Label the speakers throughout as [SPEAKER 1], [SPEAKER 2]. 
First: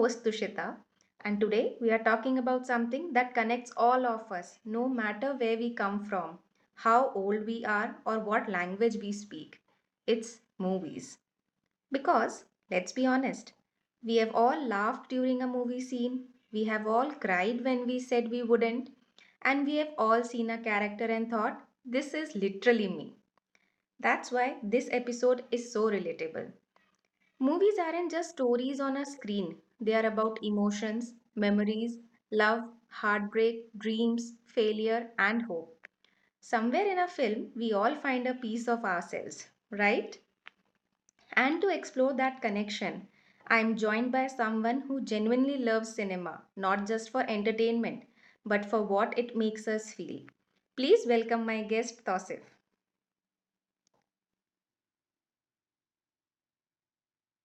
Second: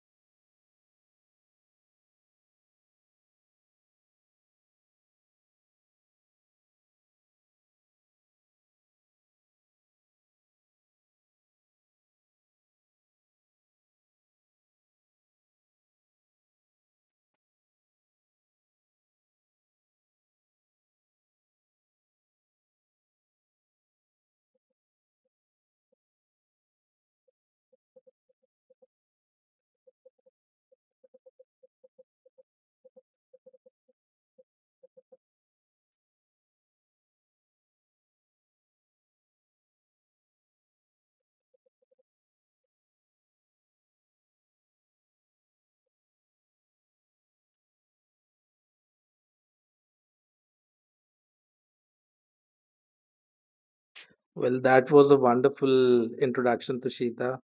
[SPEAKER 1] host Tushita, and today we are talking about something that connects all of us, no matter where we come from, how old we are, or what language we speak. It's movies. Because, let's be honest, we have all laughed during a movie scene, we have all cried when we said we wouldn't, and we have all seen a character and thought, this is literally me. That's why this episode is so relatable. Movies aren't just stories on a screen, they are about emotions, memories, love, heartbreak, dreams, failure, and hope. Somewhere in a film, we all find a piece of ourselves, right? And to explore that connection, I am joined by someone who genuinely loves cinema, not just for entertainment, but for what it makes us feel. Please welcome my guest, Tosif.
[SPEAKER 2] Well, that was a wonderful introduction, Tushita.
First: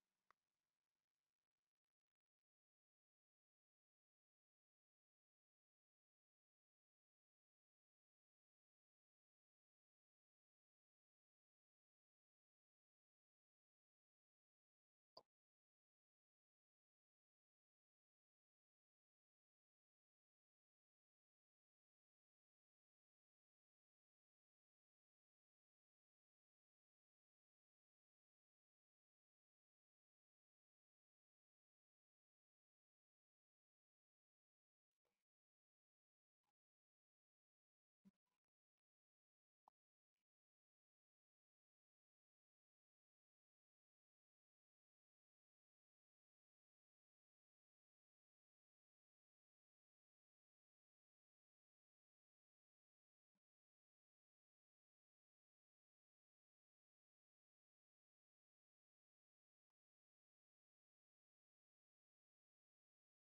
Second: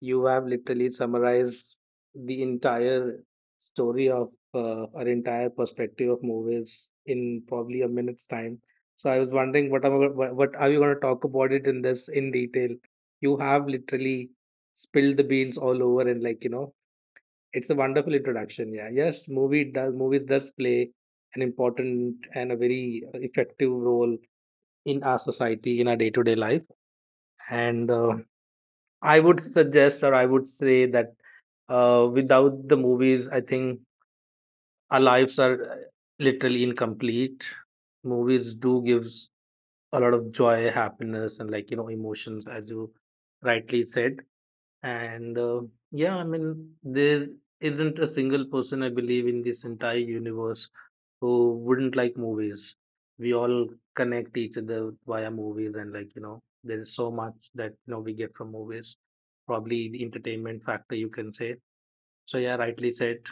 [SPEAKER 2] You have literally summarized the entire story of our entire perspective of movies in probably a minute's time. So I was wondering what am I, what are you going to talk about it in detail? You have literally spilled the beans all over and like it's a wonderful introduction. Yeah, yes, movies does play an important and a very effective role in our society, in our day to day life, and I would suggest, or I would say that, without the movies, I think our lives are, literally incomplete. Movies do gives a lot of joy, happiness, and like emotions, as you rightly said. And yeah, I mean there isn't a single person I believe in this entire universe who wouldn't like movies. We all connect each other via movies, and like, there is so much that we get from movies. Probably the entertainment factor, you can say. So yeah, rightly said.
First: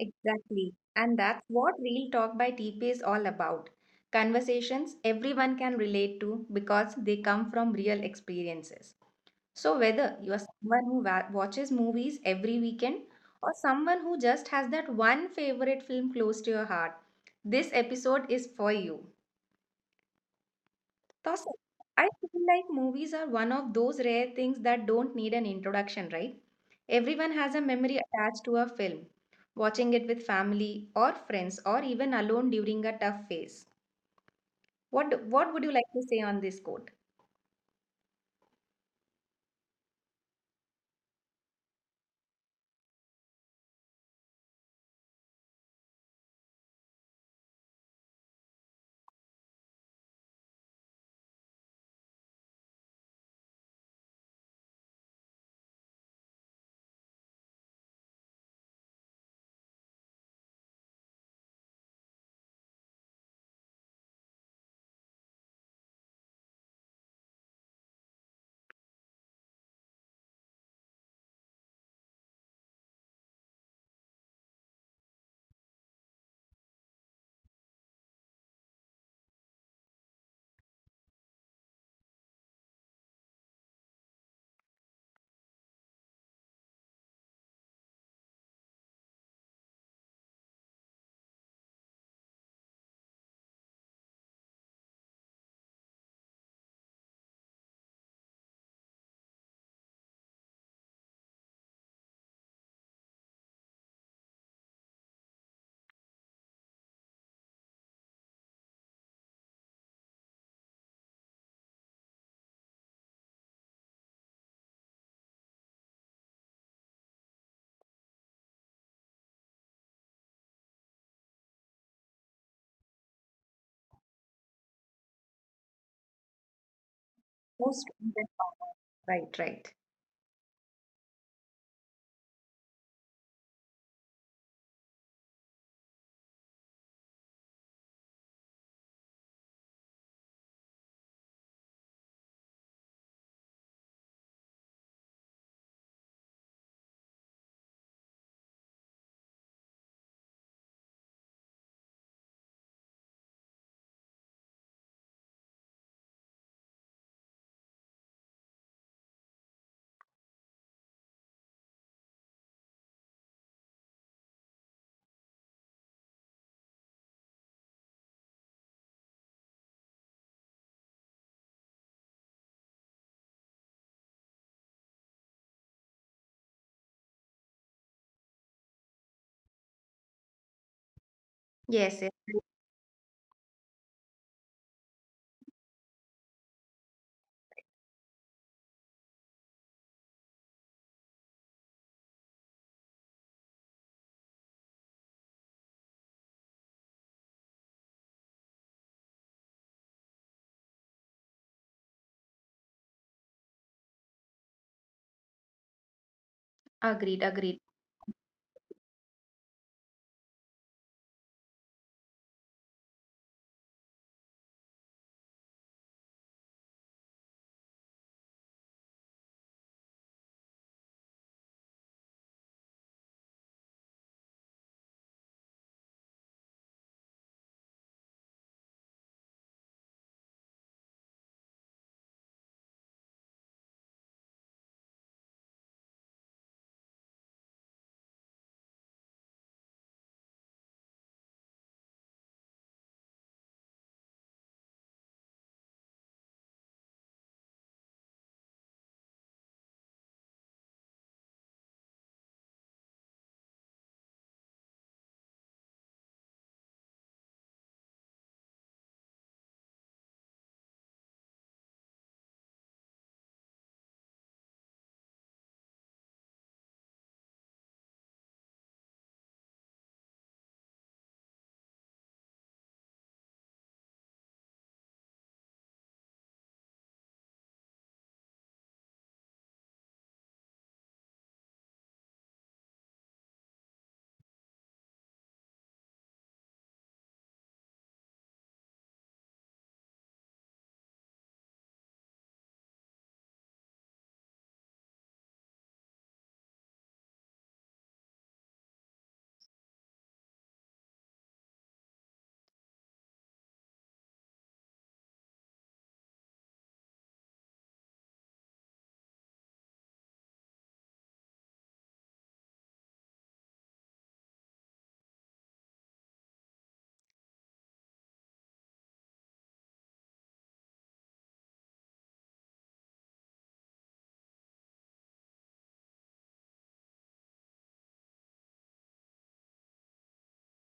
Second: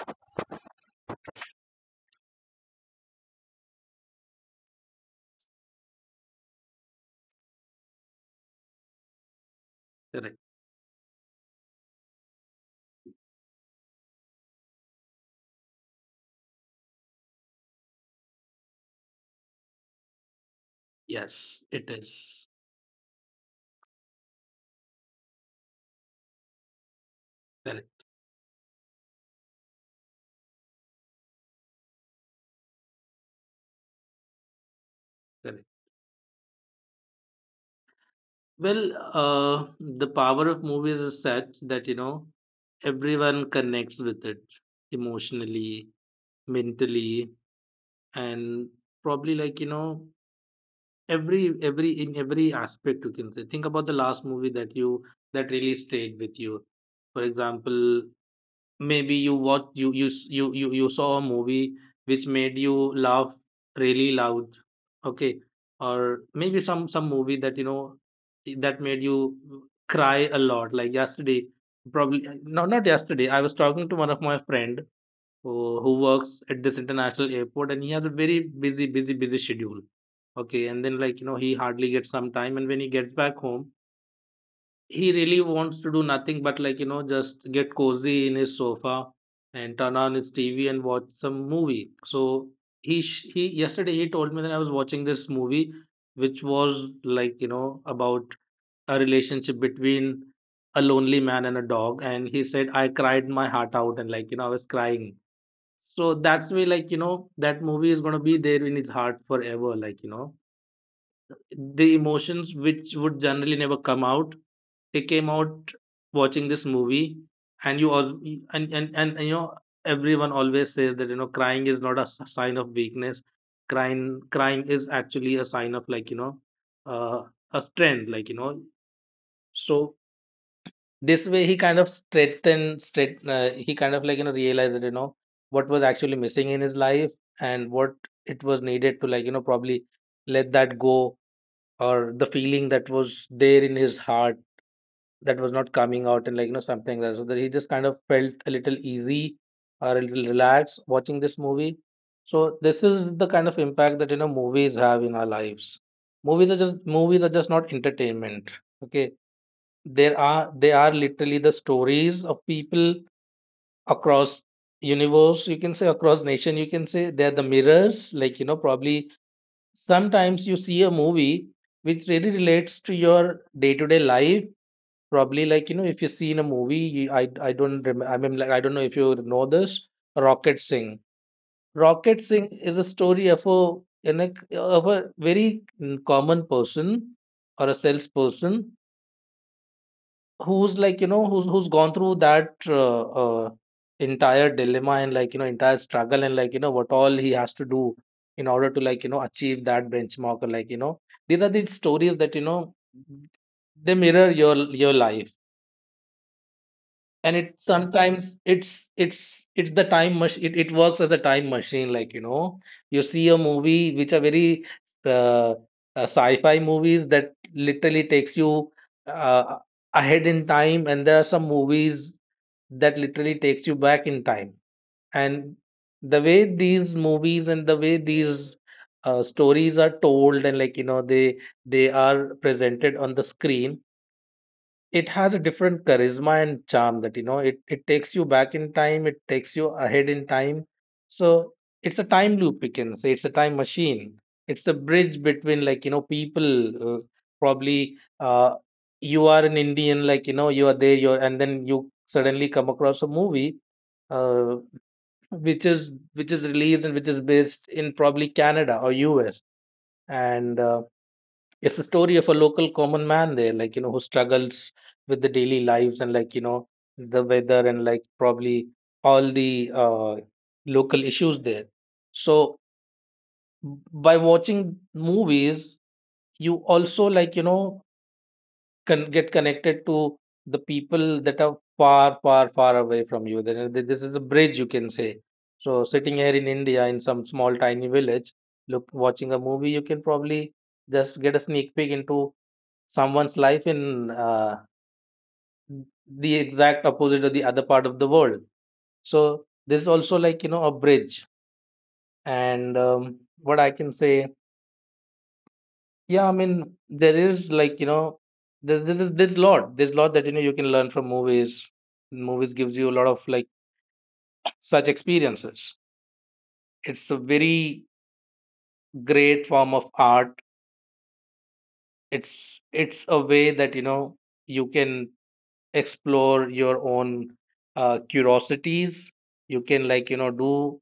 [SPEAKER 1] Exactly. And that's what Real Talk by TP is all about. Conversations everyone can relate to because they come from real experiences. So, whether you
[SPEAKER 2] Correct.
[SPEAKER 1] are someone who watches movies every weekend or someone who just has that one favorite film close to your heart, this episode is for you. Thus,
[SPEAKER 2] Yes, it
[SPEAKER 1] I
[SPEAKER 2] is.
[SPEAKER 1] feel like movies are one of those rare things that don't need an introduction, right? Everyone has a memory
[SPEAKER 2] Correct.
[SPEAKER 1] attached to a film, watching it with family or friends or even alone during a tough phase. What would
[SPEAKER 2] Correct.
[SPEAKER 1] you like to say on this quote?
[SPEAKER 2] Well, the power of movies is such that everyone connects with it emotionally, mentally, and probably like every aspect, you can say. Think about the last movie that you that really stayed with you. For example, maybe you what you s- you saw a movie which made you laugh really loud. Okay. Or maybe some movie that that made you cry a lot. Like yesterday. Probably, no, not yesterday. I was talking to one of my friend who works at this international airport, and he has a very busy busy busy schedule. Okay. And then, like he hardly gets some time, and when he gets back home, he really wants to do nothing but, like just get cozy in his sofa, and turn on his TV and watch some movie. So he yesterday he told me that I was watching this movie, which was, like about a relationship between a lonely man and a dog, and he said, I cried my heart out, and like I was crying. So that's why, like, that movie is gonna be there in his heart forever. Like, the emotions which would generally never come out, they came out watching this movie, and you all and, you know, everyone always says that, crying is not a sign of weakness. Crying, crying is actually a sign of, like, uh, a
[SPEAKER 1] Most
[SPEAKER 2] strength. Like,
[SPEAKER 1] Right, right.
[SPEAKER 2] so this way he kind of strengthened straight he kind of like realized that what was actually missing in his life, and what it was needed to, like probably let that go, or the feeling that was there in his heart, that was not coming out, and like something like that, so that he just kind of felt a little easy, or a little relaxed watching this movie. So this is the kind of impact that movies have in our lives. Movies are just not entertainment. Okay. There are they are literally the stories of people across universe, you can say, across nation, you can say. They're the mirrors, like probably sometimes you see a movie which really relates to your day-to-day life. Probably, like if you see in a movie, you, I don't rem- I mean, like, I don't know if you know this. Rocket Singh.
[SPEAKER 1] Yes, yes.
[SPEAKER 2] Rocket Singh is a story of in a, a very, common person, or a salesperson. Who's like, you know, who's who's gone through that uh, entire dilemma, and like, entire struggle, and like, what all he has to do in order to, like, achieve that benchmark, or like, these are the stories that, they mirror your life.
[SPEAKER 1] Agreed,
[SPEAKER 2] And it
[SPEAKER 1] agreed.
[SPEAKER 2] sometimes it's the time machine. It works as a time machine, like you see a movie which are very uh, uh, sci-fi movies that literally takes you uh, ahead in time, and there are some movies that literally takes you back in time. And the way these movies, and the way these, stories are told, and like they are presented on the screen, it has a different charisma and charm that, it takes you back in time, it takes you ahead in time. So it's a time loop, you can say. It's a time machine. It's a bridge between, like, people. Uh, probably, you are an Indian, like, you are there, and then you suddenly come across a movie, uh, which is released, and which is based in probably Canada or US, and it's the story of a local common man there, like, who struggles with the daily lives, and, like, the weather, and, like, probably all the local issues there. So, by watching movies, you also, like, can get connected to the people that are far, far, far away from you. Then this is a bridge, you can say. So, sitting here in India, in some small, tiny village, look, watching a movie, you can probably just get a sneak peek into someone's life in, the exact opposite of the other part of the world. So there's also like a bridge. And, what I can say, yeah, I mean there is, like this this is this lot there's lot that you can learn from movies. Movies gives you a lot of, like, such experiences. It's a very great form of art. It's a way that you can explore your own curiosities. You can, like do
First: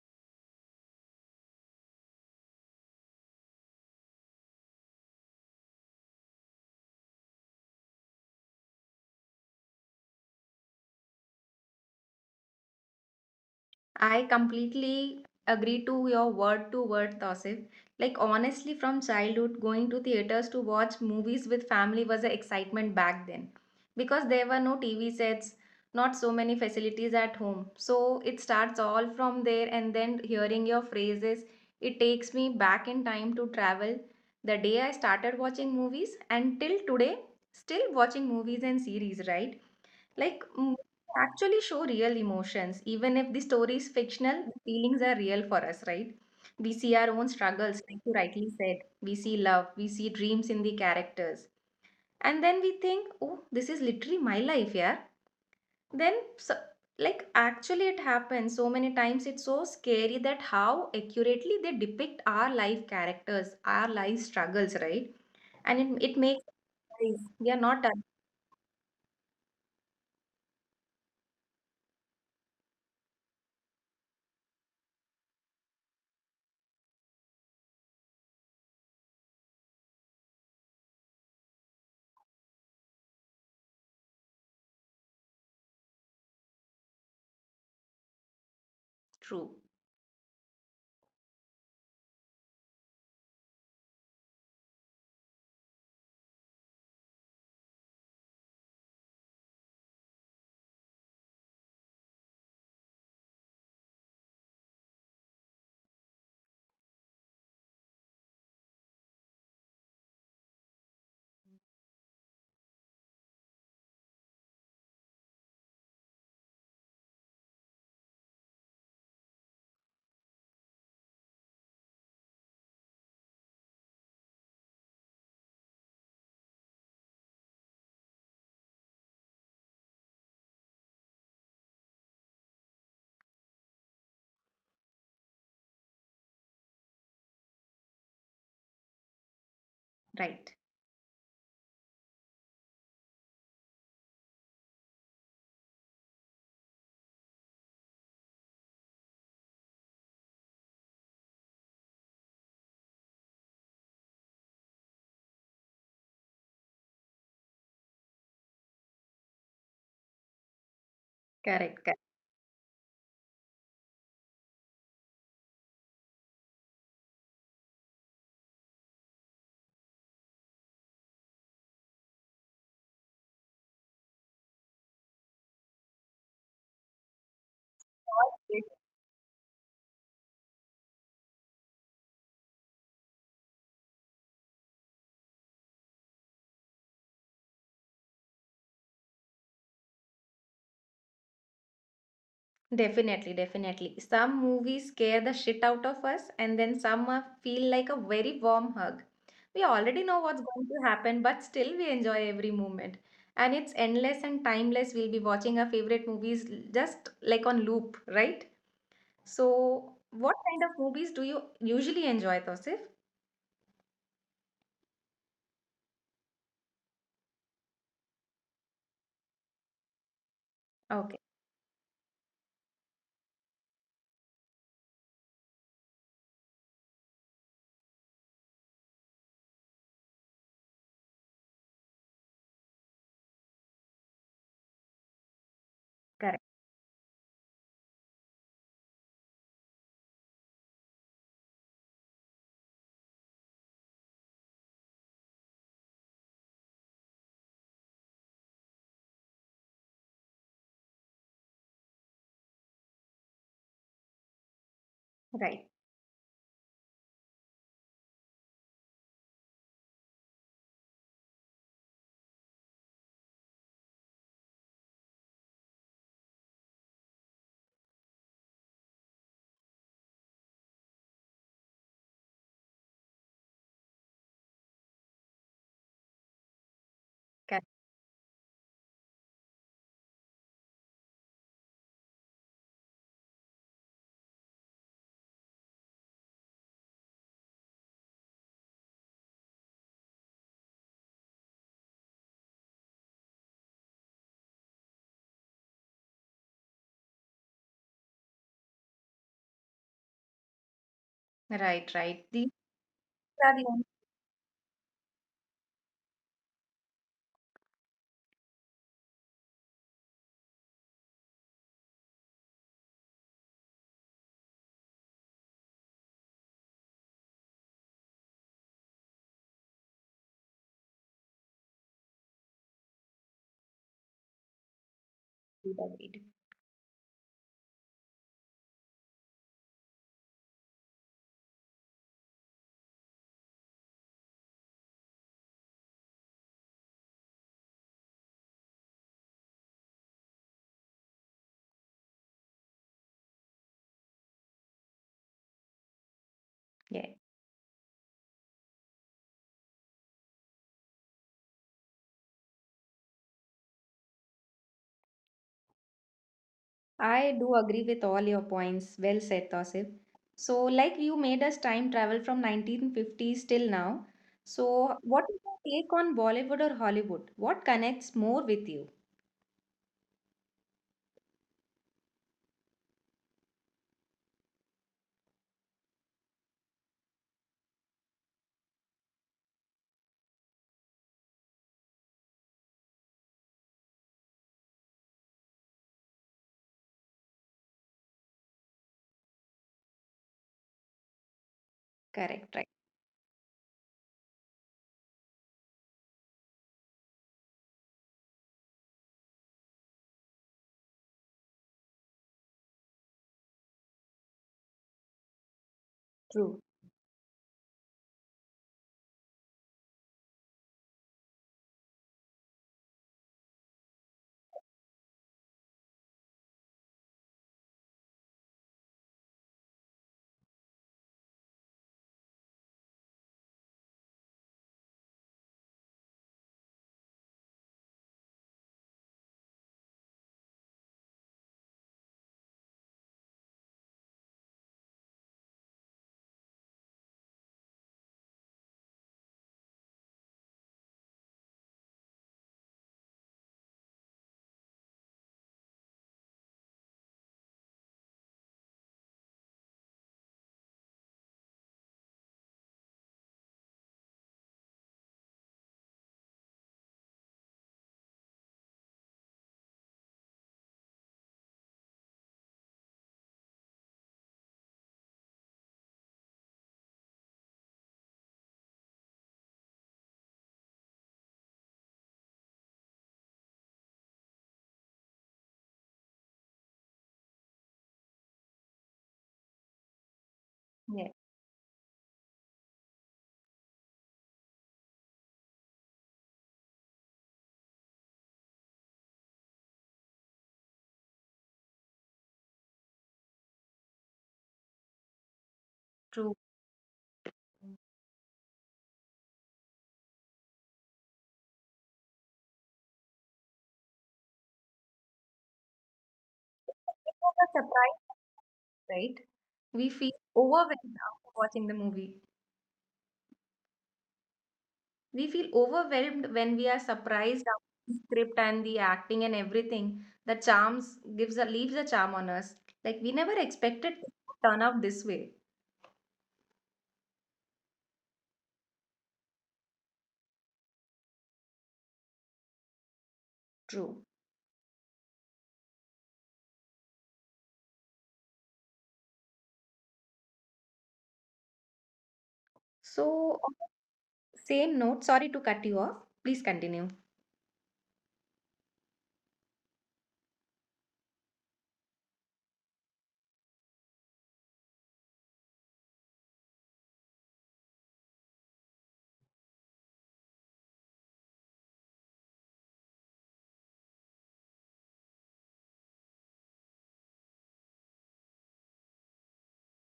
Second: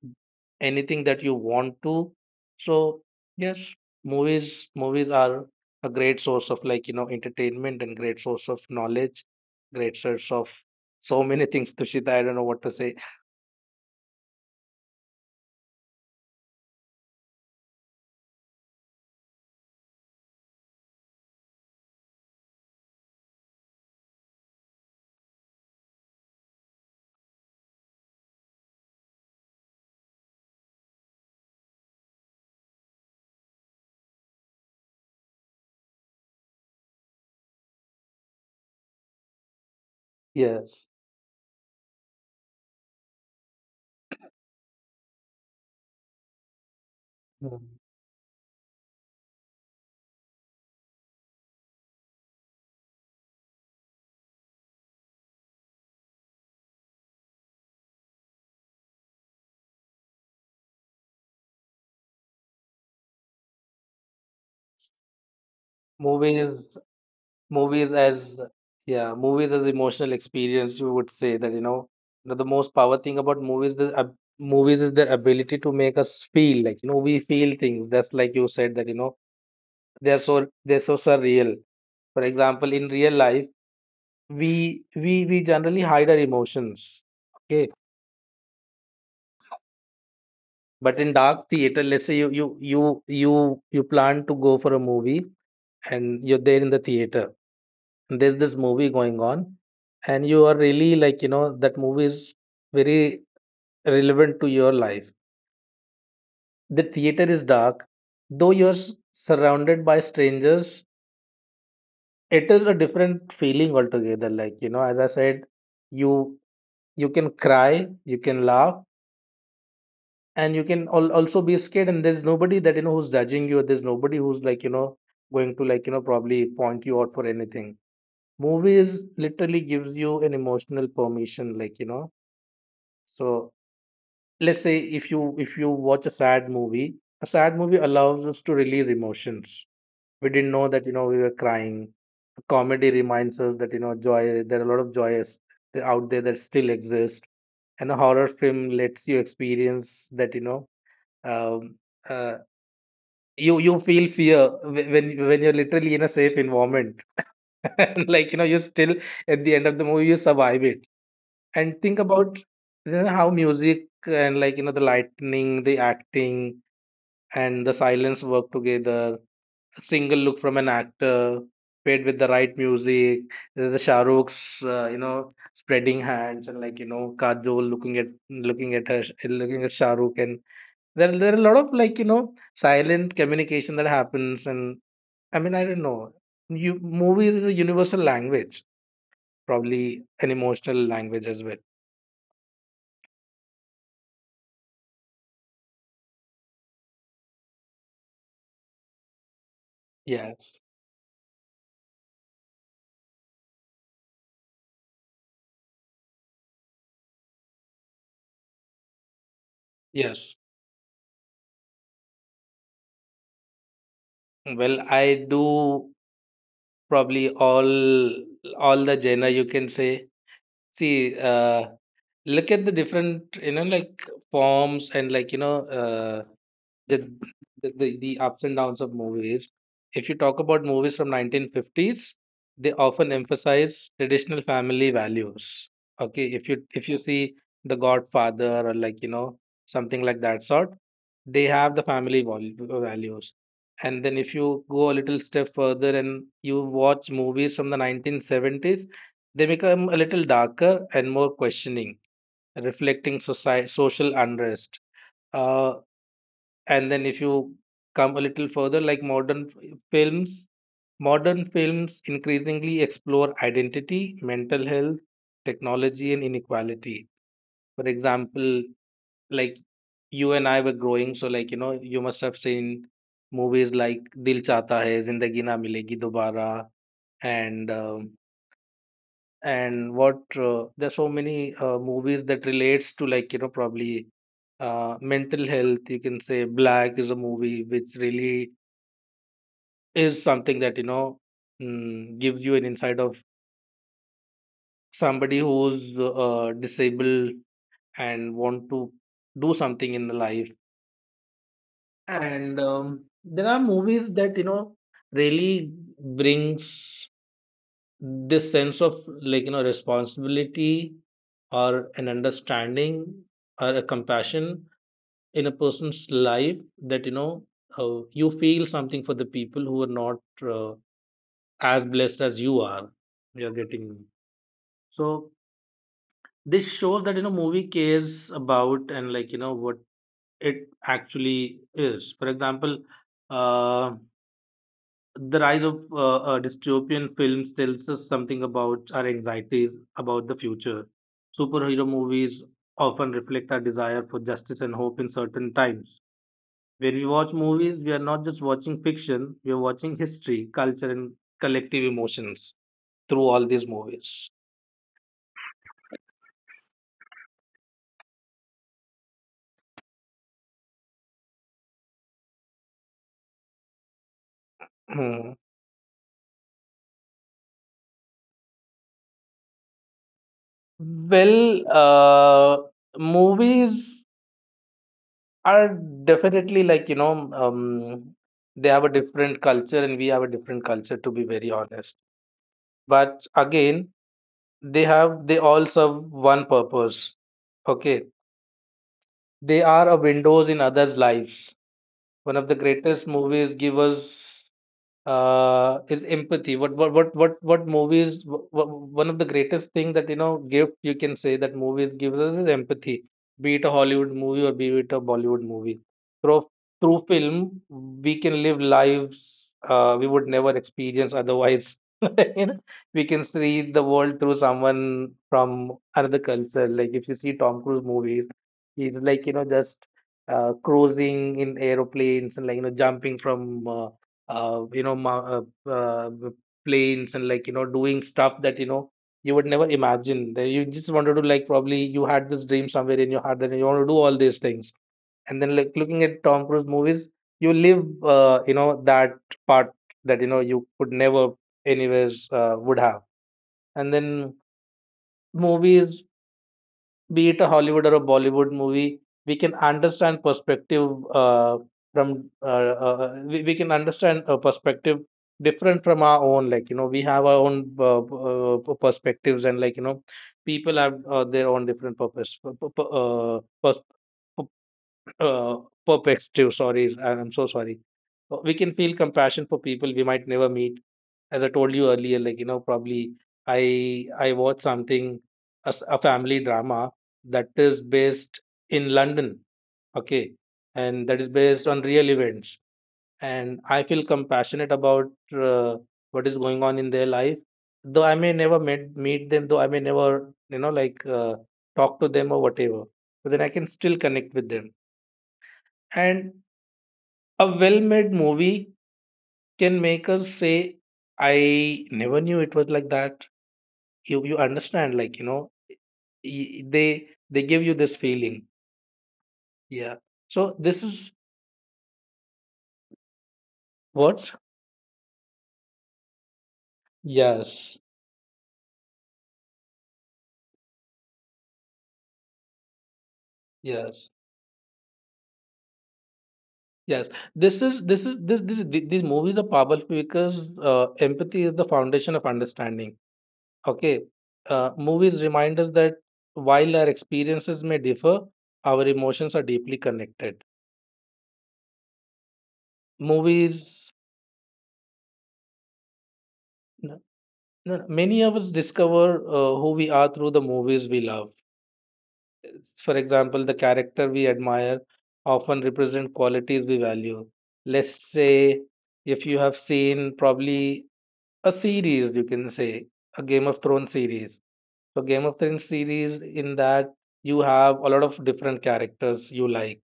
[SPEAKER 2] anything that you want to. So yes, movies are a great source of, like, entertainment, and great source of knowledge, great source of so many things, Tushita. I don't know what to say.
[SPEAKER 1] I completely agree to your word to word, Tosif. Like, honestly, from childhood, going to theaters to watch movies with family was an excitement back then because there were no TV sets, not so many facilities at home. So, it starts all from there, and then hearing your phrases, it takes me back in time to travel the day I started watching movies until today, still watching movies and series, right? Like, movies
[SPEAKER 2] Yes.
[SPEAKER 1] actually show real emotions. Even if the story is fictional, the feelings are real for us, right? We see our own
[SPEAKER 2] Mm.
[SPEAKER 1] struggles, like you rightly said. We see love, we see dreams in the characters. And then we think, oh, this is literally my life, yeah. Then, so, like, actually, it happens so many times. It's so scary that how accurately they depict our life characters, our life struggles, right? And it makes
[SPEAKER 2] movies
[SPEAKER 1] us realize they are not
[SPEAKER 2] movies
[SPEAKER 1] always
[SPEAKER 2] as yeah movies as emotional experience, you would say that, the most power thing about movies is their ability to make us feel, like we feel things. That's like you said, that, they're so they're so surreal. For example, in real life, we generally hide our emotions. Okay.
[SPEAKER 1] true,
[SPEAKER 2] But in dark theater, let's say you you you plan to go for a movie, and you're there in the theater, there's this movie going on, and you are really, like that movie is very relevant to your life. The theater is dark, though you're surrounded by strangers. It is a different feeling altogether, like as I said, you you can cry, you can laugh, and you can also be scared, and there's nobody that who's judging you, there's nobody who's, like going to, like probably point you out for anything. Movies literally gives you an emotional permission, like. So let's say, if you watch a sad movie allows us to release emotions. We didn't
[SPEAKER 1] right?
[SPEAKER 2] know that, we were crying. Comedy reminds us that, joy. There are a lot of joys out there that still exist. And a horror film lets you experience that, um, uh, you feel fear when you're literally in a safe environment like you still, at the end of the movie, you survive it. And
[SPEAKER 1] Correct,
[SPEAKER 2] think about, how music and, like the lightning, the acting, and the silence work together. A single look from an actor paired with the right music. There's the Shahrukh's, spreading hands, and like Kajol looking at
[SPEAKER 1] correct.
[SPEAKER 2] looking at her looking at Shahrukh, and there are a lot of, like silent communication that happens. And I mean, I don't know, you movies is a universal language, probably an emotional language as well.
[SPEAKER 1] Definitely, definitely. Some movies scare the shit out of us, and then some feel like a very warm hug. We already know what's
[SPEAKER 2] Yes.
[SPEAKER 1] going to happen, but still we enjoy every moment. And it's endless and timeless. We'll be watching our favorite movies just like on loop, right? So,
[SPEAKER 2] Yes.
[SPEAKER 1] what kind of movies do you usually enjoy, Tosif?
[SPEAKER 2] Well, I do probably all the genre, you can say. See,
[SPEAKER 1] Okay,
[SPEAKER 2] look at the different, like forms, and like, the, the ups and downs of movies. If you talk about movies from 1950s, they often emphasize traditional family values. Okay,
[SPEAKER 1] correct,
[SPEAKER 2] if you see The Godfather or, like something like that sort, they have the family values. And then if you go a little step further and you watch movies from the 1970s, they become a little darker and more questioning, reflecting society social unrest.
[SPEAKER 1] right,
[SPEAKER 2] uh, and then if you come a little further, like modern films, modern films increasingly explore identity, mental health, technology, and inequality. For example, like, you and I were growing, so like, you know, you must have seen movies like Dil Chahta Hai, Zindagi Na Milegi Dobara,
[SPEAKER 1] correct,
[SPEAKER 2] and um and what, there's so many movies that relates to, like, you know, probably mental health. You can say Black is a movie which really is something that, you know, gives you an insight of somebody who's disabled and want to do something in the life.
[SPEAKER 1] right, right. These
[SPEAKER 2] And there
[SPEAKER 1] are
[SPEAKER 2] are
[SPEAKER 1] the only
[SPEAKER 2] movies that, you know, really brings this sense of, like, you know, responsibility or an understanding or a compassion in a person's life, that, you know, you feel something for the people who are not uh, as blessed as you are. You're getting me? So
[SPEAKER 1] two that we do.
[SPEAKER 2] this shows that, you know, movie cares about and, like, you know, what it actually is. For example, uh, the rise of dystopian films tells us something about our anxieties about the future. Superhero movies often reflect our desire for justice and hope in certain times. When
[SPEAKER 1] Yeah.
[SPEAKER 2] we watch movies, we are not just watching fiction, we are watching history, culture, and collective emotions through all these movies.
[SPEAKER 1] I do agree with all your points. Well said, Tausif. So, like you made us time travel from 1950s till now. So, what is your take on Bollywood or Hollywood? What connects more with you?
[SPEAKER 2] Hmm. Well, movies are definitely, like, you know, they have a different culture and we have a different culture, to be very honest. But again, they all serve one purpose. Okay, they are a windows in others' lives. One of
[SPEAKER 1] Correct,
[SPEAKER 2] the
[SPEAKER 1] right?
[SPEAKER 2] greatest movies give us is empathy. What movies? Wh- wh- One of the greatest thing that, you know, gift, you can say, that movies gives us is empathy. Be it a Hollywood movie or be it a Bollywood movie. Through
[SPEAKER 1] True.
[SPEAKER 2] Through film, we can live lives we would never experience otherwise. You know, we can see the world through someone from another culture. Like, if you see Tom Cruise movies, he's like, you know, just cruising in aeroplanes and, like, you know, jumping from, you know, planes, and, like, you know, doing stuff that, you know, you would never imagine. That you just wanted to, like, probably you had this dream somewhere in your heart that you want to do all these things. And then, like, looking at Tom Cruise movies, you live, you know, that part that, you know, you could never anyways would have. And then movies, be it a Hollywood or a Bollywood movie, we can understand perspective from uh, we can understand a perspective different from our own. Like, you know, we have our own perspectives, and, like, you know, people have their own different purpose uh, perspective. Sorry, I'm so sorry. We can feel compassion for people we might never meet. As I told you earlier, like, you know, probably I watched something, a family drama that is based in London, okay,
[SPEAKER 1] Yeah,
[SPEAKER 2] and that is based on real events, and I feel compassionate about what is going on in their life. Though I may never met, meet them, though I may never, you know, like, talk to them or whatever, but then I can still connect with them.
[SPEAKER 1] true.
[SPEAKER 2] And a well made movie can make us say, I never knew it was like that. You understand, like, you know,
[SPEAKER 1] It was
[SPEAKER 2] they
[SPEAKER 1] a
[SPEAKER 2] give you this
[SPEAKER 1] surprise,
[SPEAKER 2] feeling.
[SPEAKER 1] right? We
[SPEAKER 2] Yeah,
[SPEAKER 1] feel
[SPEAKER 2] so
[SPEAKER 1] overwhelmed
[SPEAKER 2] this is
[SPEAKER 1] after watching the movie.
[SPEAKER 2] what.
[SPEAKER 1] We feel overwhelmed when we are surprised after
[SPEAKER 2] Yes.
[SPEAKER 1] the script and the acting and everything. The charms gives a leaves a charm on us. Like we never expected it
[SPEAKER 2] Yes.
[SPEAKER 1] to turn out this way.
[SPEAKER 2] yes this is this is this, this th- These movies are powerful because empathy is the foundation of understanding. Okay.
[SPEAKER 1] True.
[SPEAKER 2] Movies remind us that while our experiences may differ, our emotions are deeply connected.
[SPEAKER 1] So, on
[SPEAKER 2] Movies.
[SPEAKER 1] the same note, sorry to cut you off. Please continue.
[SPEAKER 2] No, no, no. Many of us discover who we are through the movies we love. For example, the character we admire often represent qualities we value. Let's say if you have seen probably a series, you can say, a Game of Thrones series. So Game of Thrones series, in that you have a lot of different characters you like.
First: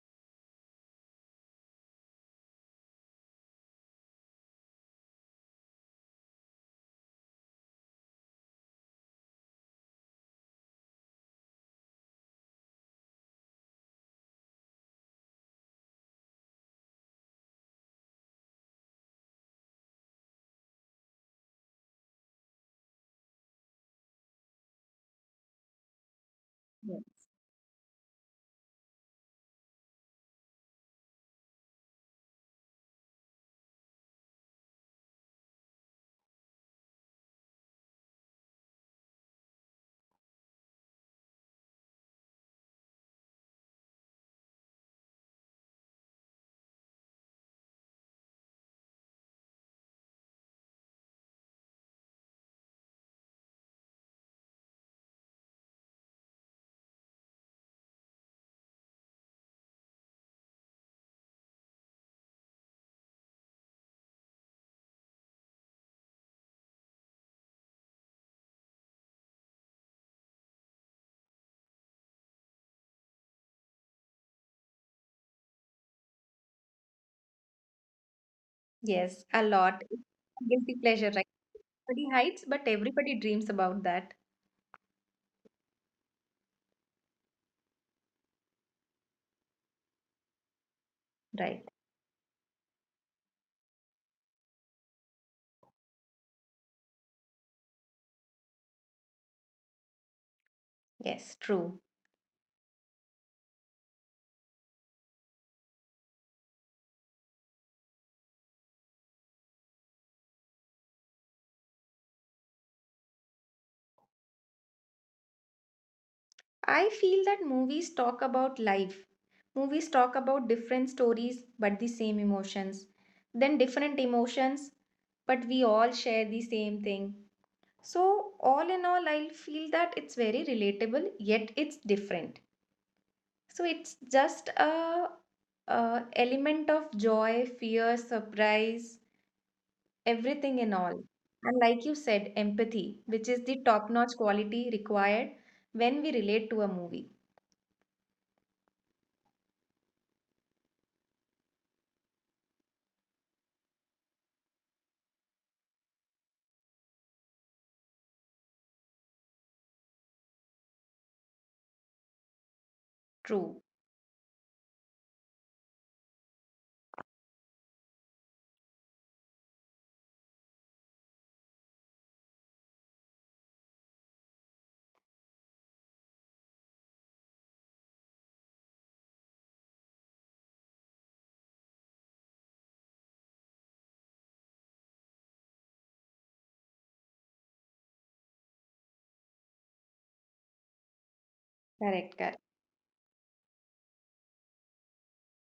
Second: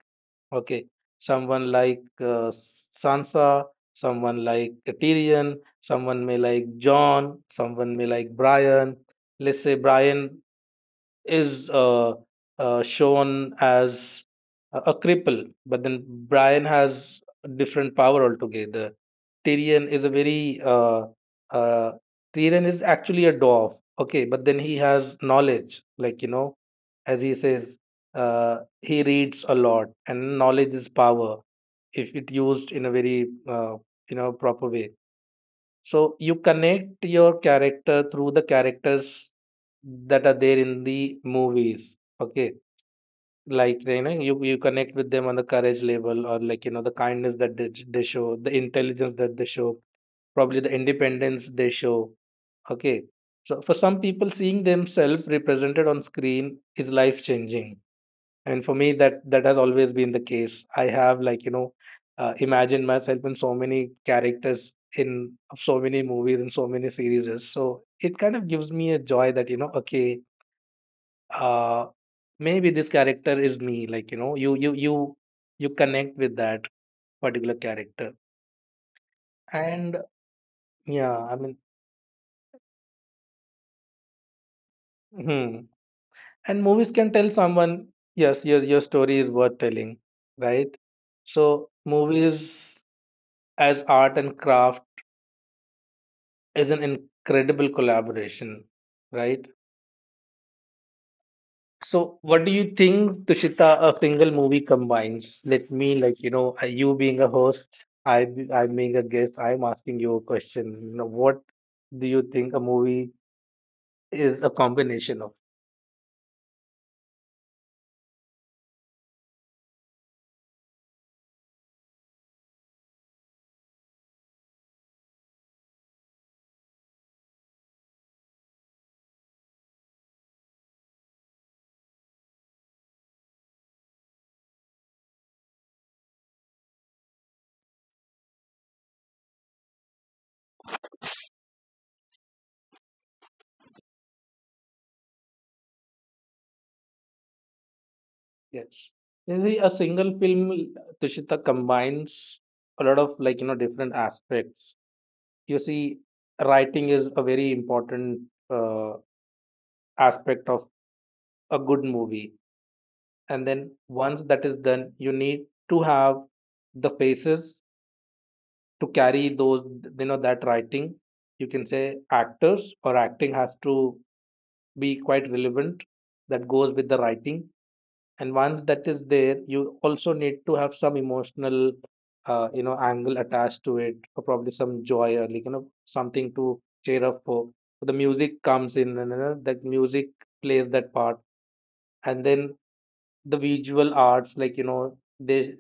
[SPEAKER 2] Okay, someone like, Sansa, someone like Tyrion, someone may like John, someone may like Brian. Let's say Brian is shown as a cripple, but then Brian has a different power altogether. Tyrion is a very uh, Tyrion is actually a dwarf, okay, but then he has knowledge, like, you know, as he says, he reads a lot, and knowledge is power if it used in a very, you know, proper way. So you connect your character through the characters that are there in the movies. Okay. Like, you know, you connect with them on the courage level, or, like, you know, the kindness that they show, the intelligence that they show, probably the independence they show. Okay. So for some people, seeing themselves represented on screen is life changing, and for me, that has always been the case. I have, like, you know, imagined myself in so many characters, in so many movies, and so many series. So it kind of gives me a joy that, you know, okay, uh, maybe this character is me. Like, you know, you you connect with that particular character.
[SPEAKER 1] Yes, a lot. It's
[SPEAKER 2] And
[SPEAKER 1] a guilty pleasure,
[SPEAKER 2] yeah,
[SPEAKER 1] right?
[SPEAKER 2] I mean,
[SPEAKER 1] Everybody hides, but everybody dreams about that,
[SPEAKER 2] hmm. And movies can tell someone, yes, your story is worth telling, right?
[SPEAKER 1] right?
[SPEAKER 2] So movies as art and craft is an incredible collaboration, right?
[SPEAKER 1] Yes, true.
[SPEAKER 2] So, what do you think, Tushita, a single movie combines? Let me, like, you know, you being a host, I, I'm being a guest, I'm asking you a question. You know, what do you think a movie is a combination of?
[SPEAKER 1] I feel that movies talk about life. Movies talk about different stories, but the same emotions. Then different emotions, but we all share the same thing. So, all in all, I feel that it's very relatable, yet it's different. So it's just a, element of joy, fear, surprise, everything in all. And like you said, empathy, which is the top-notch quality required when we relate to a movie.
[SPEAKER 2] Yes. You see, a single film, Tushita, combines a lot of, like, you know, different aspects. You see, writing is a very important uh, aspect of a good movie, and
[SPEAKER 1] True.
[SPEAKER 2] then once that is done, you need to have the faces to carry those, you know, that writing. You can say actors or acting has to be quite relevant, that goes with the writing. And once that is there, you also need to have some emotional, you know, angle attached to it, or probably some joy, or, like, you know, something to cheer up for. So the music comes in, and, you know, that music plays that part.
[SPEAKER 1] Correct,
[SPEAKER 2] And
[SPEAKER 1] correct.
[SPEAKER 2] then the visual arts, like, you know,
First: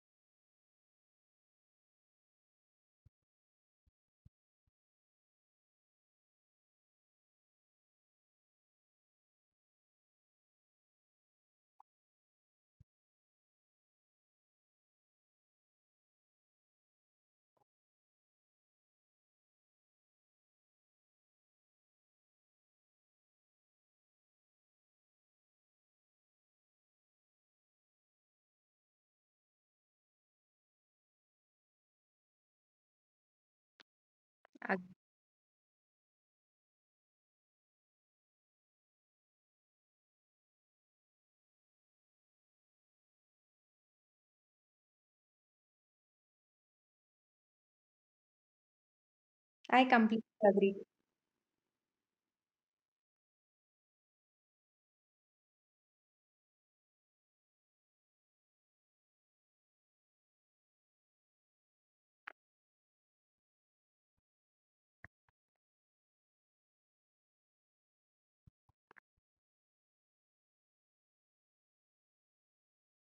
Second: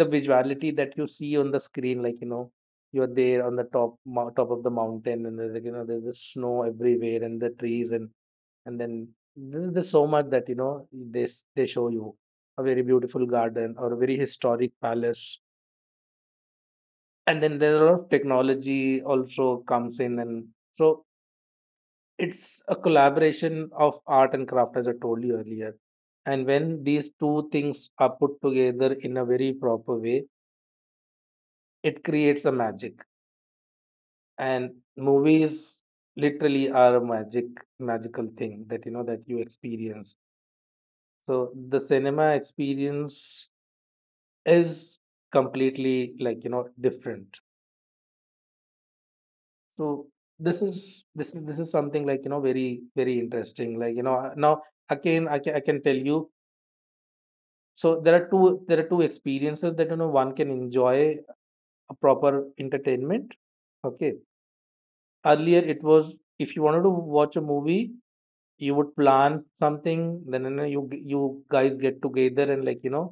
[SPEAKER 2] the visuality that you see on the screen, like, you know, you're there on the top top of the mountain, and there's, like, you know, there's the snow everywhere and the trees, and then there's so much that, you know, they show you a very beautiful garden or a very historic palace. And then there are a lot of technology also comes in, and so it's a collaboration of art and craft, as I told you earlier. And when these two things are put together in a very proper way, it creates a magic. And
[SPEAKER 1] Ag-
[SPEAKER 2] movies literally are a magic, magical thing that, you know, that you experience. So the cinema experience is completely, like, you know, different.
[SPEAKER 1] I
[SPEAKER 2] So
[SPEAKER 1] completely agree.
[SPEAKER 2] this is something, like, you know, very very interesting, like, you know, now again, I can tell you, so there are two experiences that, you know, one can enjoy, a proper entertainment. Okay, earlier it was, if you wanted to watch a movie, you would plan something, then, you know, you guys get together, and, like, you know,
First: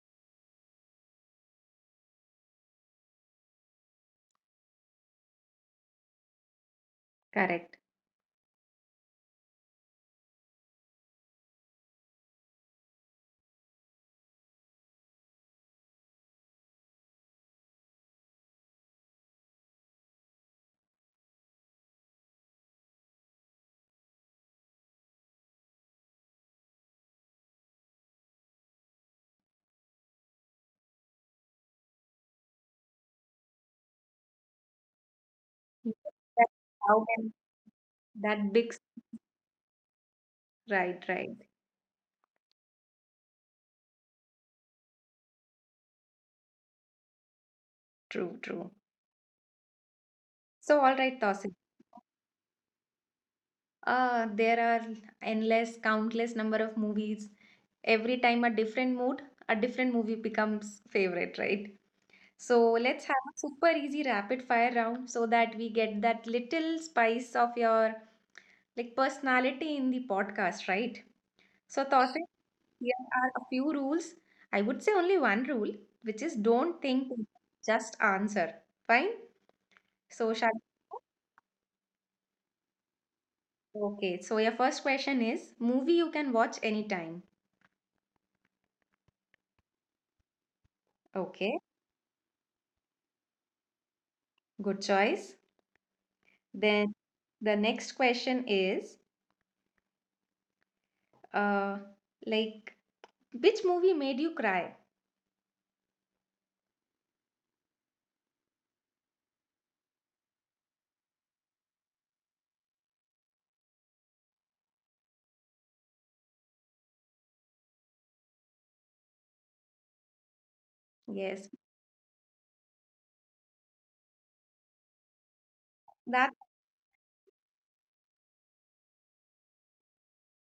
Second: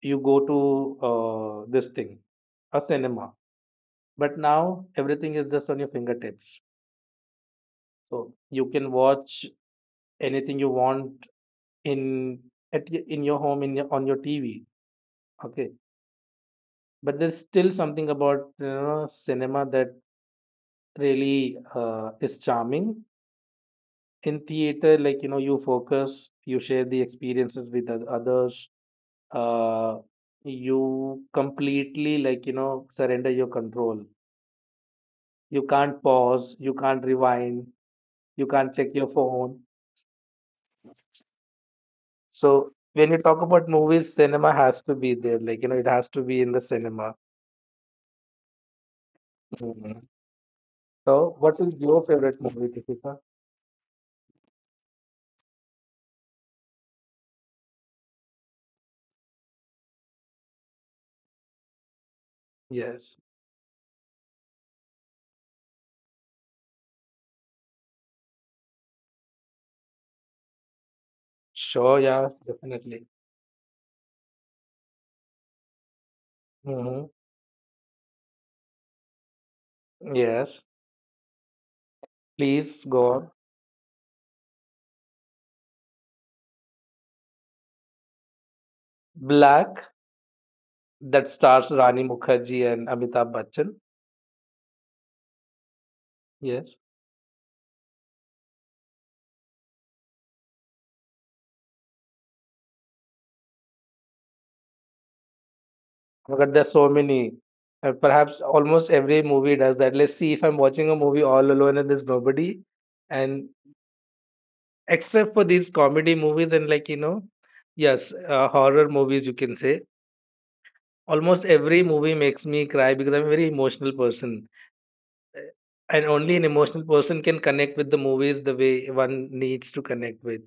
[SPEAKER 2] you go to, this thing, a cinema. But now everything is just on your fingertips.
[SPEAKER 1] Correct.
[SPEAKER 2] So you can watch anything you want in, in your home, in your, on your TV. Okay, but there's still something about, you know, cinema that really is charming. In theater, like, you know, you focus, you share the experiences with others. Uh, you completely, like, you know, surrender your control. You can't
[SPEAKER 1] That's
[SPEAKER 2] pause. You can't
[SPEAKER 1] how can
[SPEAKER 2] rewind. You
[SPEAKER 1] that big
[SPEAKER 2] can't
[SPEAKER 1] s-
[SPEAKER 2] check your phone.
[SPEAKER 1] Right, right.
[SPEAKER 2] So when you talk about movies, cinema has to be there. Like, you know, it has to be in the cinema.
[SPEAKER 1] True, true.
[SPEAKER 2] Mhm.
[SPEAKER 1] So all right,
[SPEAKER 2] So
[SPEAKER 1] Tosin.
[SPEAKER 2] what is your favorite movie, Deepika?
[SPEAKER 1] There are endless, countless number of movies every time a different mood, a different movie becomes favorite, right? So let's have
[SPEAKER 2] Yes.
[SPEAKER 1] a super easy rapid fire round so that we get that little spice of your like personality in the podcast, right? So
[SPEAKER 2] Sure,
[SPEAKER 1] Tawfiq,
[SPEAKER 2] yeah,
[SPEAKER 1] here
[SPEAKER 2] definitely.
[SPEAKER 1] are a few rules. I would say only one rule, which is don't think,
[SPEAKER 2] Hmm.
[SPEAKER 1] just answer. Fine? So shall
[SPEAKER 2] Yes. Please go on.
[SPEAKER 1] Okay, so your first question is movie you can watch anytime.
[SPEAKER 2] Black, that
[SPEAKER 1] Okay,
[SPEAKER 2] stars Rani Mukherjee and Amitabh Bachchan.
[SPEAKER 1] good choice.
[SPEAKER 2] Yes.
[SPEAKER 1] Then the next question is Uh, like which movie made you cry?
[SPEAKER 2] But there's so many. And perhaps almost every movie does that. Let's see, if I'm watching a movie all alone and there's nobody. And except for these comedy movies and, like, you know, yes, horror movies, you can say. Almost
[SPEAKER 1] Yes,
[SPEAKER 2] every movie makes me cry because I'm a very emotional person. Uh, And
[SPEAKER 1] that
[SPEAKER 2] only an emotional person can connect with the movies the way one needs to connect with.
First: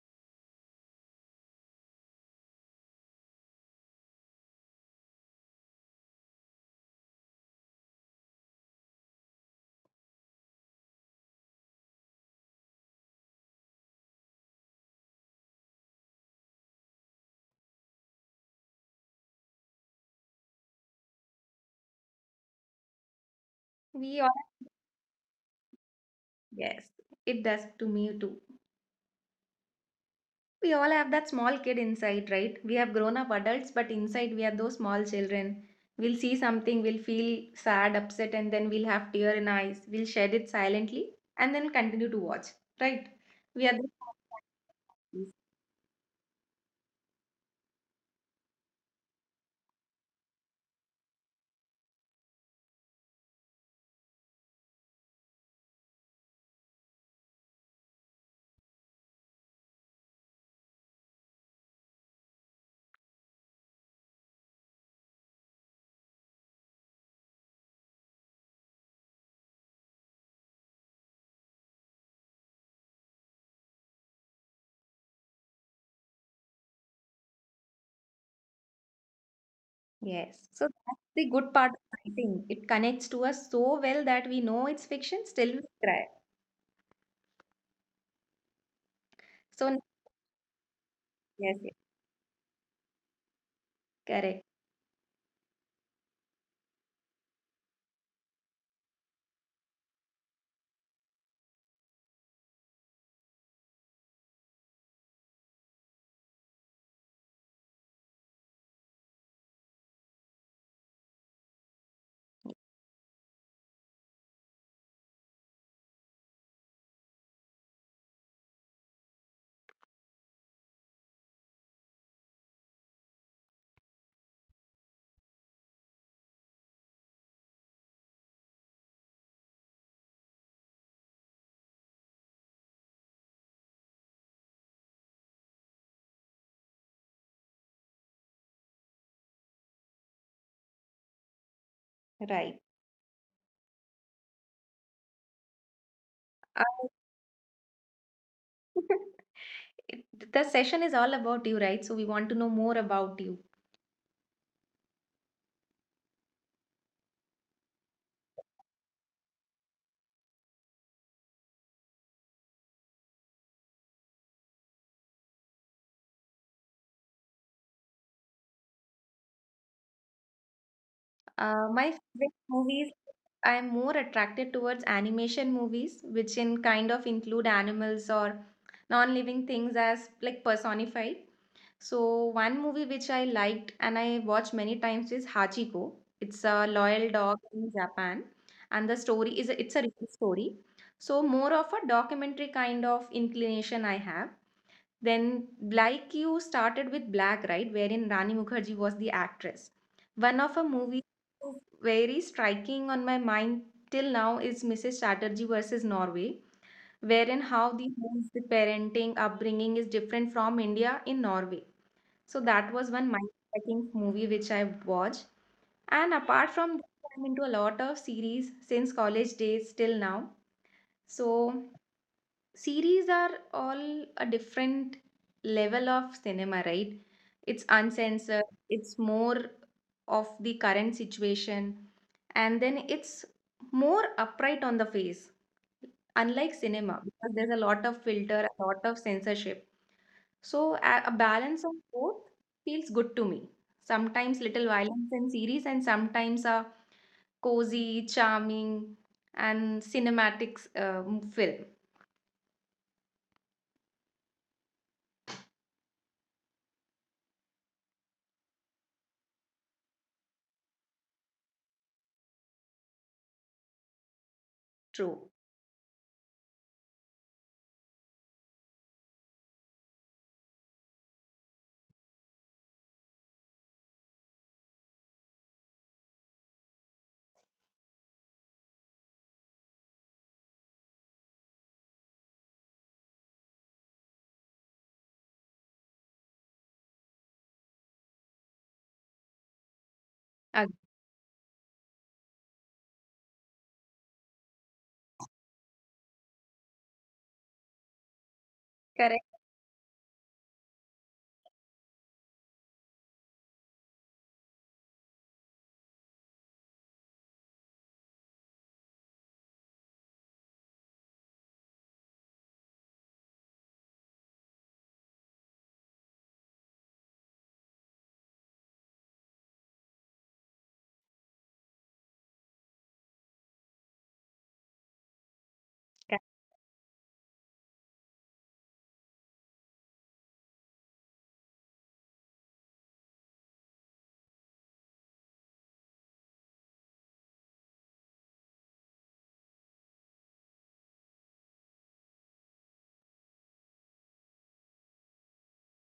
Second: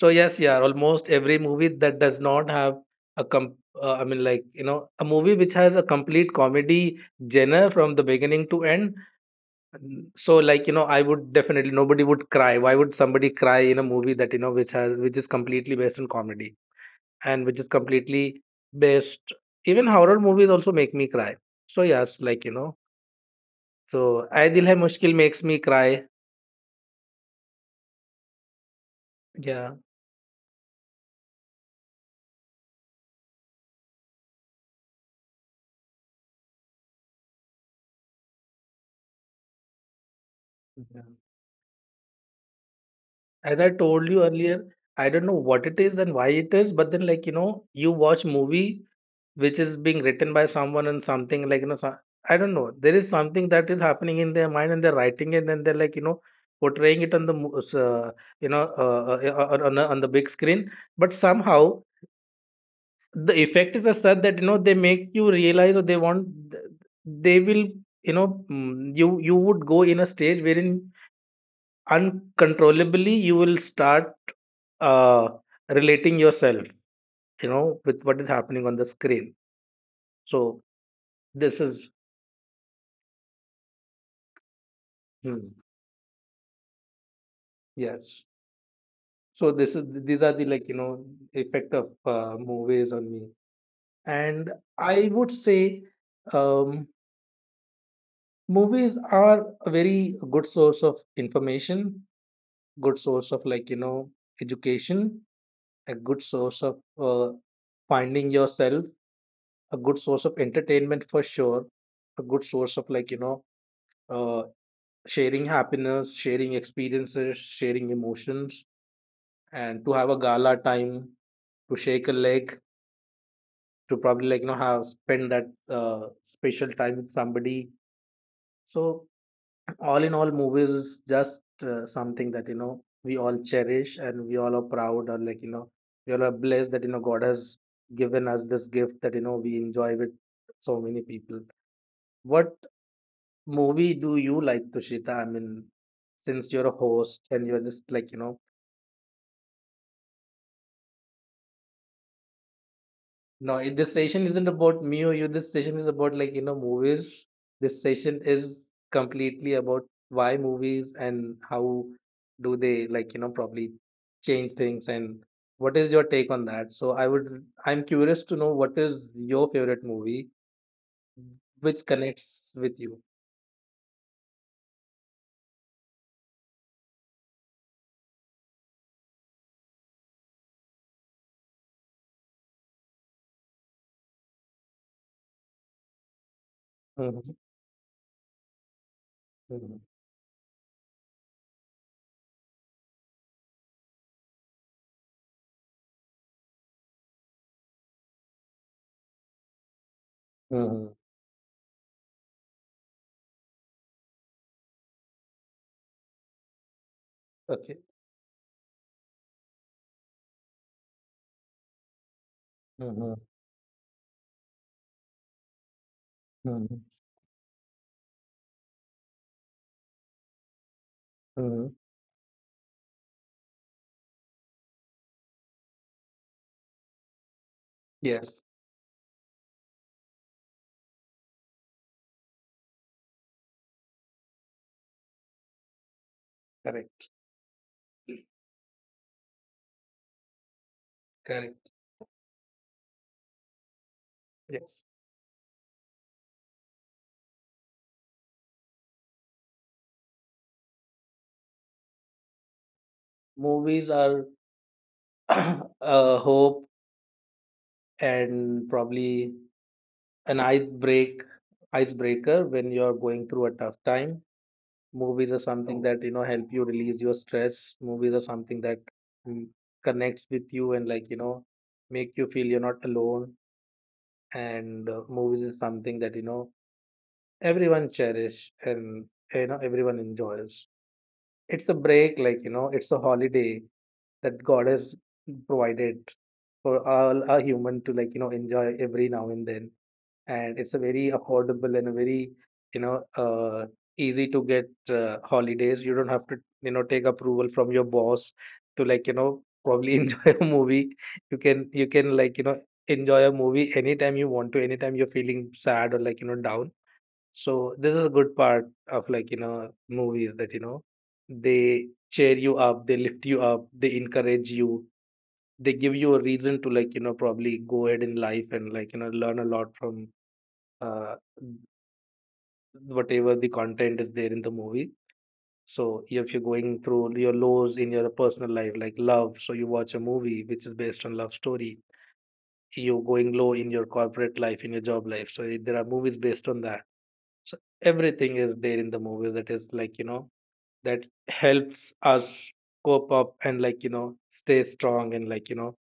[SPEAKER 2] So, yes, yeah, almost every movie that does not have a com- I mean, like, a movie which has a complete comedy genre from the beginning to end. So, like, I would definitely, nobody would cry. Why would somebody cry in a movie that which is completely based on comedy and which is completely based? Even horror movies also make me cry. So, yes, like, so
[SPEAKER 1] we all
[SPEAKER 2] Aay Dil Hai Mushkil makes me cry.
[SPEAKER 1] yes, it does to me too.
[SPEAKER 2] Yeah.
[SPEAKER 1] We all have that small kid inside, right? We have grown up adults, but inside we are those small children. We'll see something, we'll feel sad, upset, and then we'll have tear in eyes. We'll shed it silently and then continue to watch, right?
[SPEAKER 2] As I
[SPEAKER 1] We are those
[SPEAKER 2] told you earlier, I don't
[SPEAKER 1] Yes,
[SPEAKER 2] know what it is and why it is, but then, like, you watch movie which is being written by someone and something, like, so, I don't know. There is something that is happening in their mind and they're writing it, and then they're, like, portraying it on yeah, on the big screen. But somehow the effect is as such that they make you realize, or they want, they will, you would go in a stage wherein uncontrollably you will start uh, relating yourself with what is happening on the screen.
[SPEAKER 1] yes.
[SPEAKER 2] So
[SPEAKER 1] So that's the good
[SPEAKER 2] this
[SPEAKER 1] part of
[SPEAKER 2] is,
[SPEAKER 1] writing. It connects to us so well that we know it's fiction, still we
[SPEAKER 2] hmm,
[SPEAKER 1] cry.
[SPEAKER 2] yes, so this
[SPEAKER 1] So,
[SPEAKER 2] is, these are the, like,
[SPEAKER 1] yes, yes,
[SPEAKER 2] effect of movies on me.
[SPEAKER 1] correct.
[SPEAKER 2] And I would say, um, movies are a very good source of information, good source of, like, education, a good source of uh, finding yourself, a good source of entertainment for sure, a good source of, like, uh, sharing happiness, sharing experiences, sharing emotions, and to have a gala time, to shake a leg, to probably, like, have spend that special time with somebody. So, all in all, movies is just something that we all cherish, and we all are proud, or, like, we all are blessed that God has given us this gift that we enjoy with so many people. What
[SPEAKER 1] Right.
[SPEAKER 2] movie do you like, Tushita? I mean, since you're a
[SPEAKER 1] Uh,
[SPEAKER 2] host and you're just like.
[SPEAKER 1] it- the session is all about you, right? So we want to know more about you.
[SPEAKER 2] No, this session isn't about me or you. This session is about, like, movies. This session is completely about why movies and how do they, like, probably change things, and what is your take on that? So, I'm curious to know what is your favorite movie which
[SPEAKER 1] My favorite
[SPEAKER 2] connects with
[SPEAKER 1] movies,
[SPEAKER 2] you.
[SPEAKER 1] I am more attracted towards animation movies, which in kind of include animals or non-living things as like personified. So one movie which I liked and I watched many times is Hachiko. It's a loyal
[SPEAKER 2] Mhm,
[SPEAKER 1] dog in Japan, and the story is it's
[SPEAKER 2] mhm,
[SPEAKER 1] a real story. So more of a documentary kind of inclination I have. Then, like you started with Black, right, wherein Rani Mukherjee was the actress. One of her
[SPEAKER 2] mhm.
[SPEAKER 1] movies very striking on my mind till now is Mrs. Chatterjee versus Norway, wherein how
[SPEAKER 2] Okay.
[SPEAKER 1] the homes, the parenting, upbringing is different from India in Norway. So that was one
[SPEAKER 2] Mhm,
[SPEAKER 1] mind-striking movie which I watched. And apart from
[SPEAKER 2] mhm,
[SPEAKER 1] that, I'm into a lot of series since college days till now. So
[SPEAKER 2] mhm.
[SPEAKER 1] series are all a different level of cinema, right? It's
[SPEAKER 2] Yes,
[SPEAKER 1] uncensored, it's more of the current situation, and then it's more upright on the face, unlike cinema
[SPEAKER 2] correct.
[SPEAKER 1] because there's a lot of filter, a lot of censorship. So a, balance
[SPEAKER 2] Correct.
[SPEAKER 1] of both feels good to me. Sometimes little
[SPEAKER 2] Yes.
[SPEAKER 1] violence in series and sometimes a cozy, charming and cinematic film.
[SPEAKER 2] Movies are a hope, and probably an icebreaker when you're going through a tough time. Movies
[SPEAKER 1] True.
[SPEAKER 2] are something, oh, that help you release your stress. Movies are something that mm, connects with you and, like, make you feel you're not alone. And movies is something that everyone cherish, and everyone enjoys. It's a break, like, it's a holiday that God has provided for all a human to, like, enjoy every now and then. And it's
[SPEAKER 1] Ag-
[SPEAKER 2] a very affordable and a very, you know, uh, easy to get holidays. You don't have to, take approval from your boss to, like,
[SPEAKER 1] Correct,
[SPEAKER 2] probably enjoy a movie. You can, like, enjoy a movie anytime you want to, anytime you're feeling sad or, like, down. So this is a good part of, like, movies that, they cheer you up, they lift you up, they encourage you, they give you a reason to, like, probably go ahead in life and, like, learn a lot from uh, whatever the content is there in the movie. So
[SPEAKER 1] correct,
[SPEAKER 2] if you're going through your lows in your personal life, like love, so you watch a movie which is based on love story. You're going low in your corporate life, in your job life. So there are movies based on that. So everything is there in the movies that is, like, that helps us cope up and, like, stay strong and, like,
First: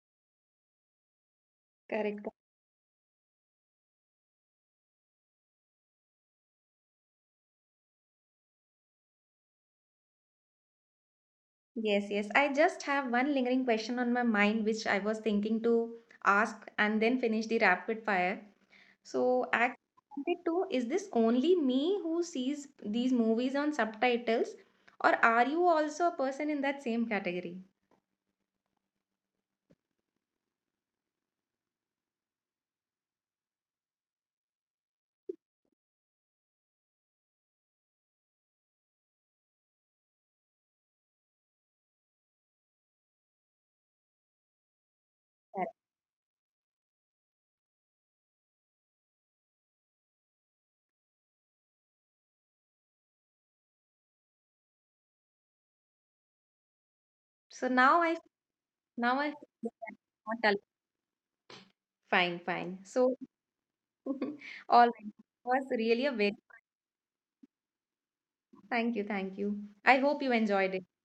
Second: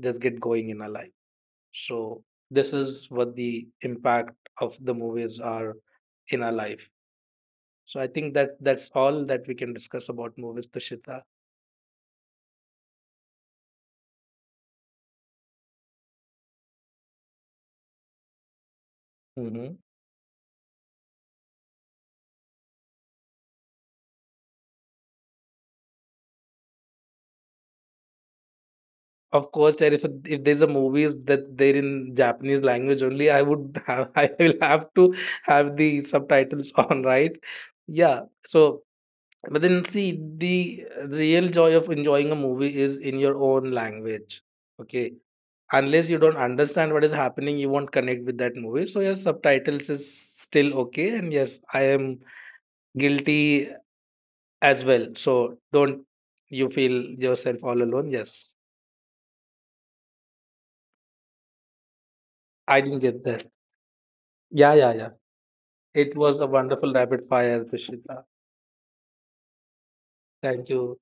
[SPEAKER 2] just get going in our life. So
[SPEAKER 1] correct.
[SPEAKER 2] this is what the impact of the movies are in our life. So I think that that's all that we can discuss about movies, Tushita.
[SPEAKER 1] Yes, yes. I just have one lingering question on my mind, which I was thinking to ask and then finish the rapid fire. So,
[SPEAKER 2] hmm
[SPEAKER 1] I wanted to, is this only me who sees these movies on subtitles, or are you also a person in that same category?
[SPEAKER 2] of course, there, if, there's a movies that they're in Japanese language only, I would have I will have to have the subtitles on, right? Yeah. So, but then see, the real joy of enjoying a movie is in your own language. Okay.
[SPEAKER 1] Correct.
[SPEAKER 2] Unless you don't understand what is happening, you won't connect with that movie. So yes, subtitles is still okay. And yes, I am guilty as well. So don't you feel yourself
[SPEAKER 1] So
[SPEAKER 2] all
[SPEAKER 1] now
[SPEAKER 2] alone.
[SPEAKER 1] I,
[SPEAKER 2] Yes.
[SPEAKER 1] now I feel that I'm not alone. Fine, fine.
[SPEAKER 2] I didn't
[SPEAKER 1] So
[SPEAKER 2] get that. Yeah,
[SPEAKER 1] all
[SPEAKER 2] yeah,
[SPEAKER 1] right.
[SPEAKER 2] yeah.
[SPEAKER 1] It was really a
[SPEAKER 2] It
[SPEAKER 1] very
[SPEAKER 2] was a wonderful rapid fire, Prishita.
[SPEAKER 1] thank you, thank you. I hope you
[SPEAKER 2] Thank
[SPEAKER 1] enjoyed it. It
[SPEAKER 2] you.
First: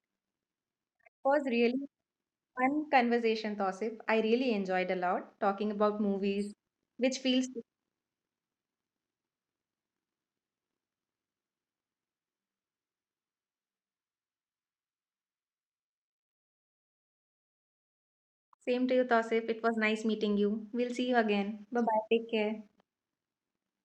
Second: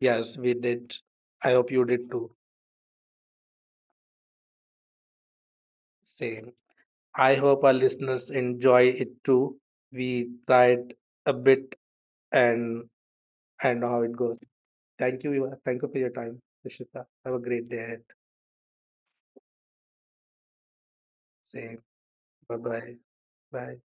[SPEAKER 2] Yes, we did.
[SPEAKER 1] was
[SPEAKER 2] I hope you
[SPEAKER 1] really
[SPEAKER 2] did too.
[SPEAKER 1] fun conversation, Tosif. I really enjoyed a lot talking about
[SPEAKER 2] Same.
[SPEAKER 1] movies, which
[SPEAKER 2] I
[SPEAKER 1] feels
[SPEAKER 2] hope our listeners enjoy it too. We tried a bit and I know how it goes. Thank you. Viva. Thank you for your time, Rishita. Have a great day ahead.
[SPEAKER 1] same to you, Tosif. It was nice meeting you. We'll see you again.
[SPEAKER 2] Same.
[SPEAKER 1] Bye bye. Take
[SPEAKER 2] Bye
[SPEAKER 1] care.
[SPEAKER 2] bye. Bye.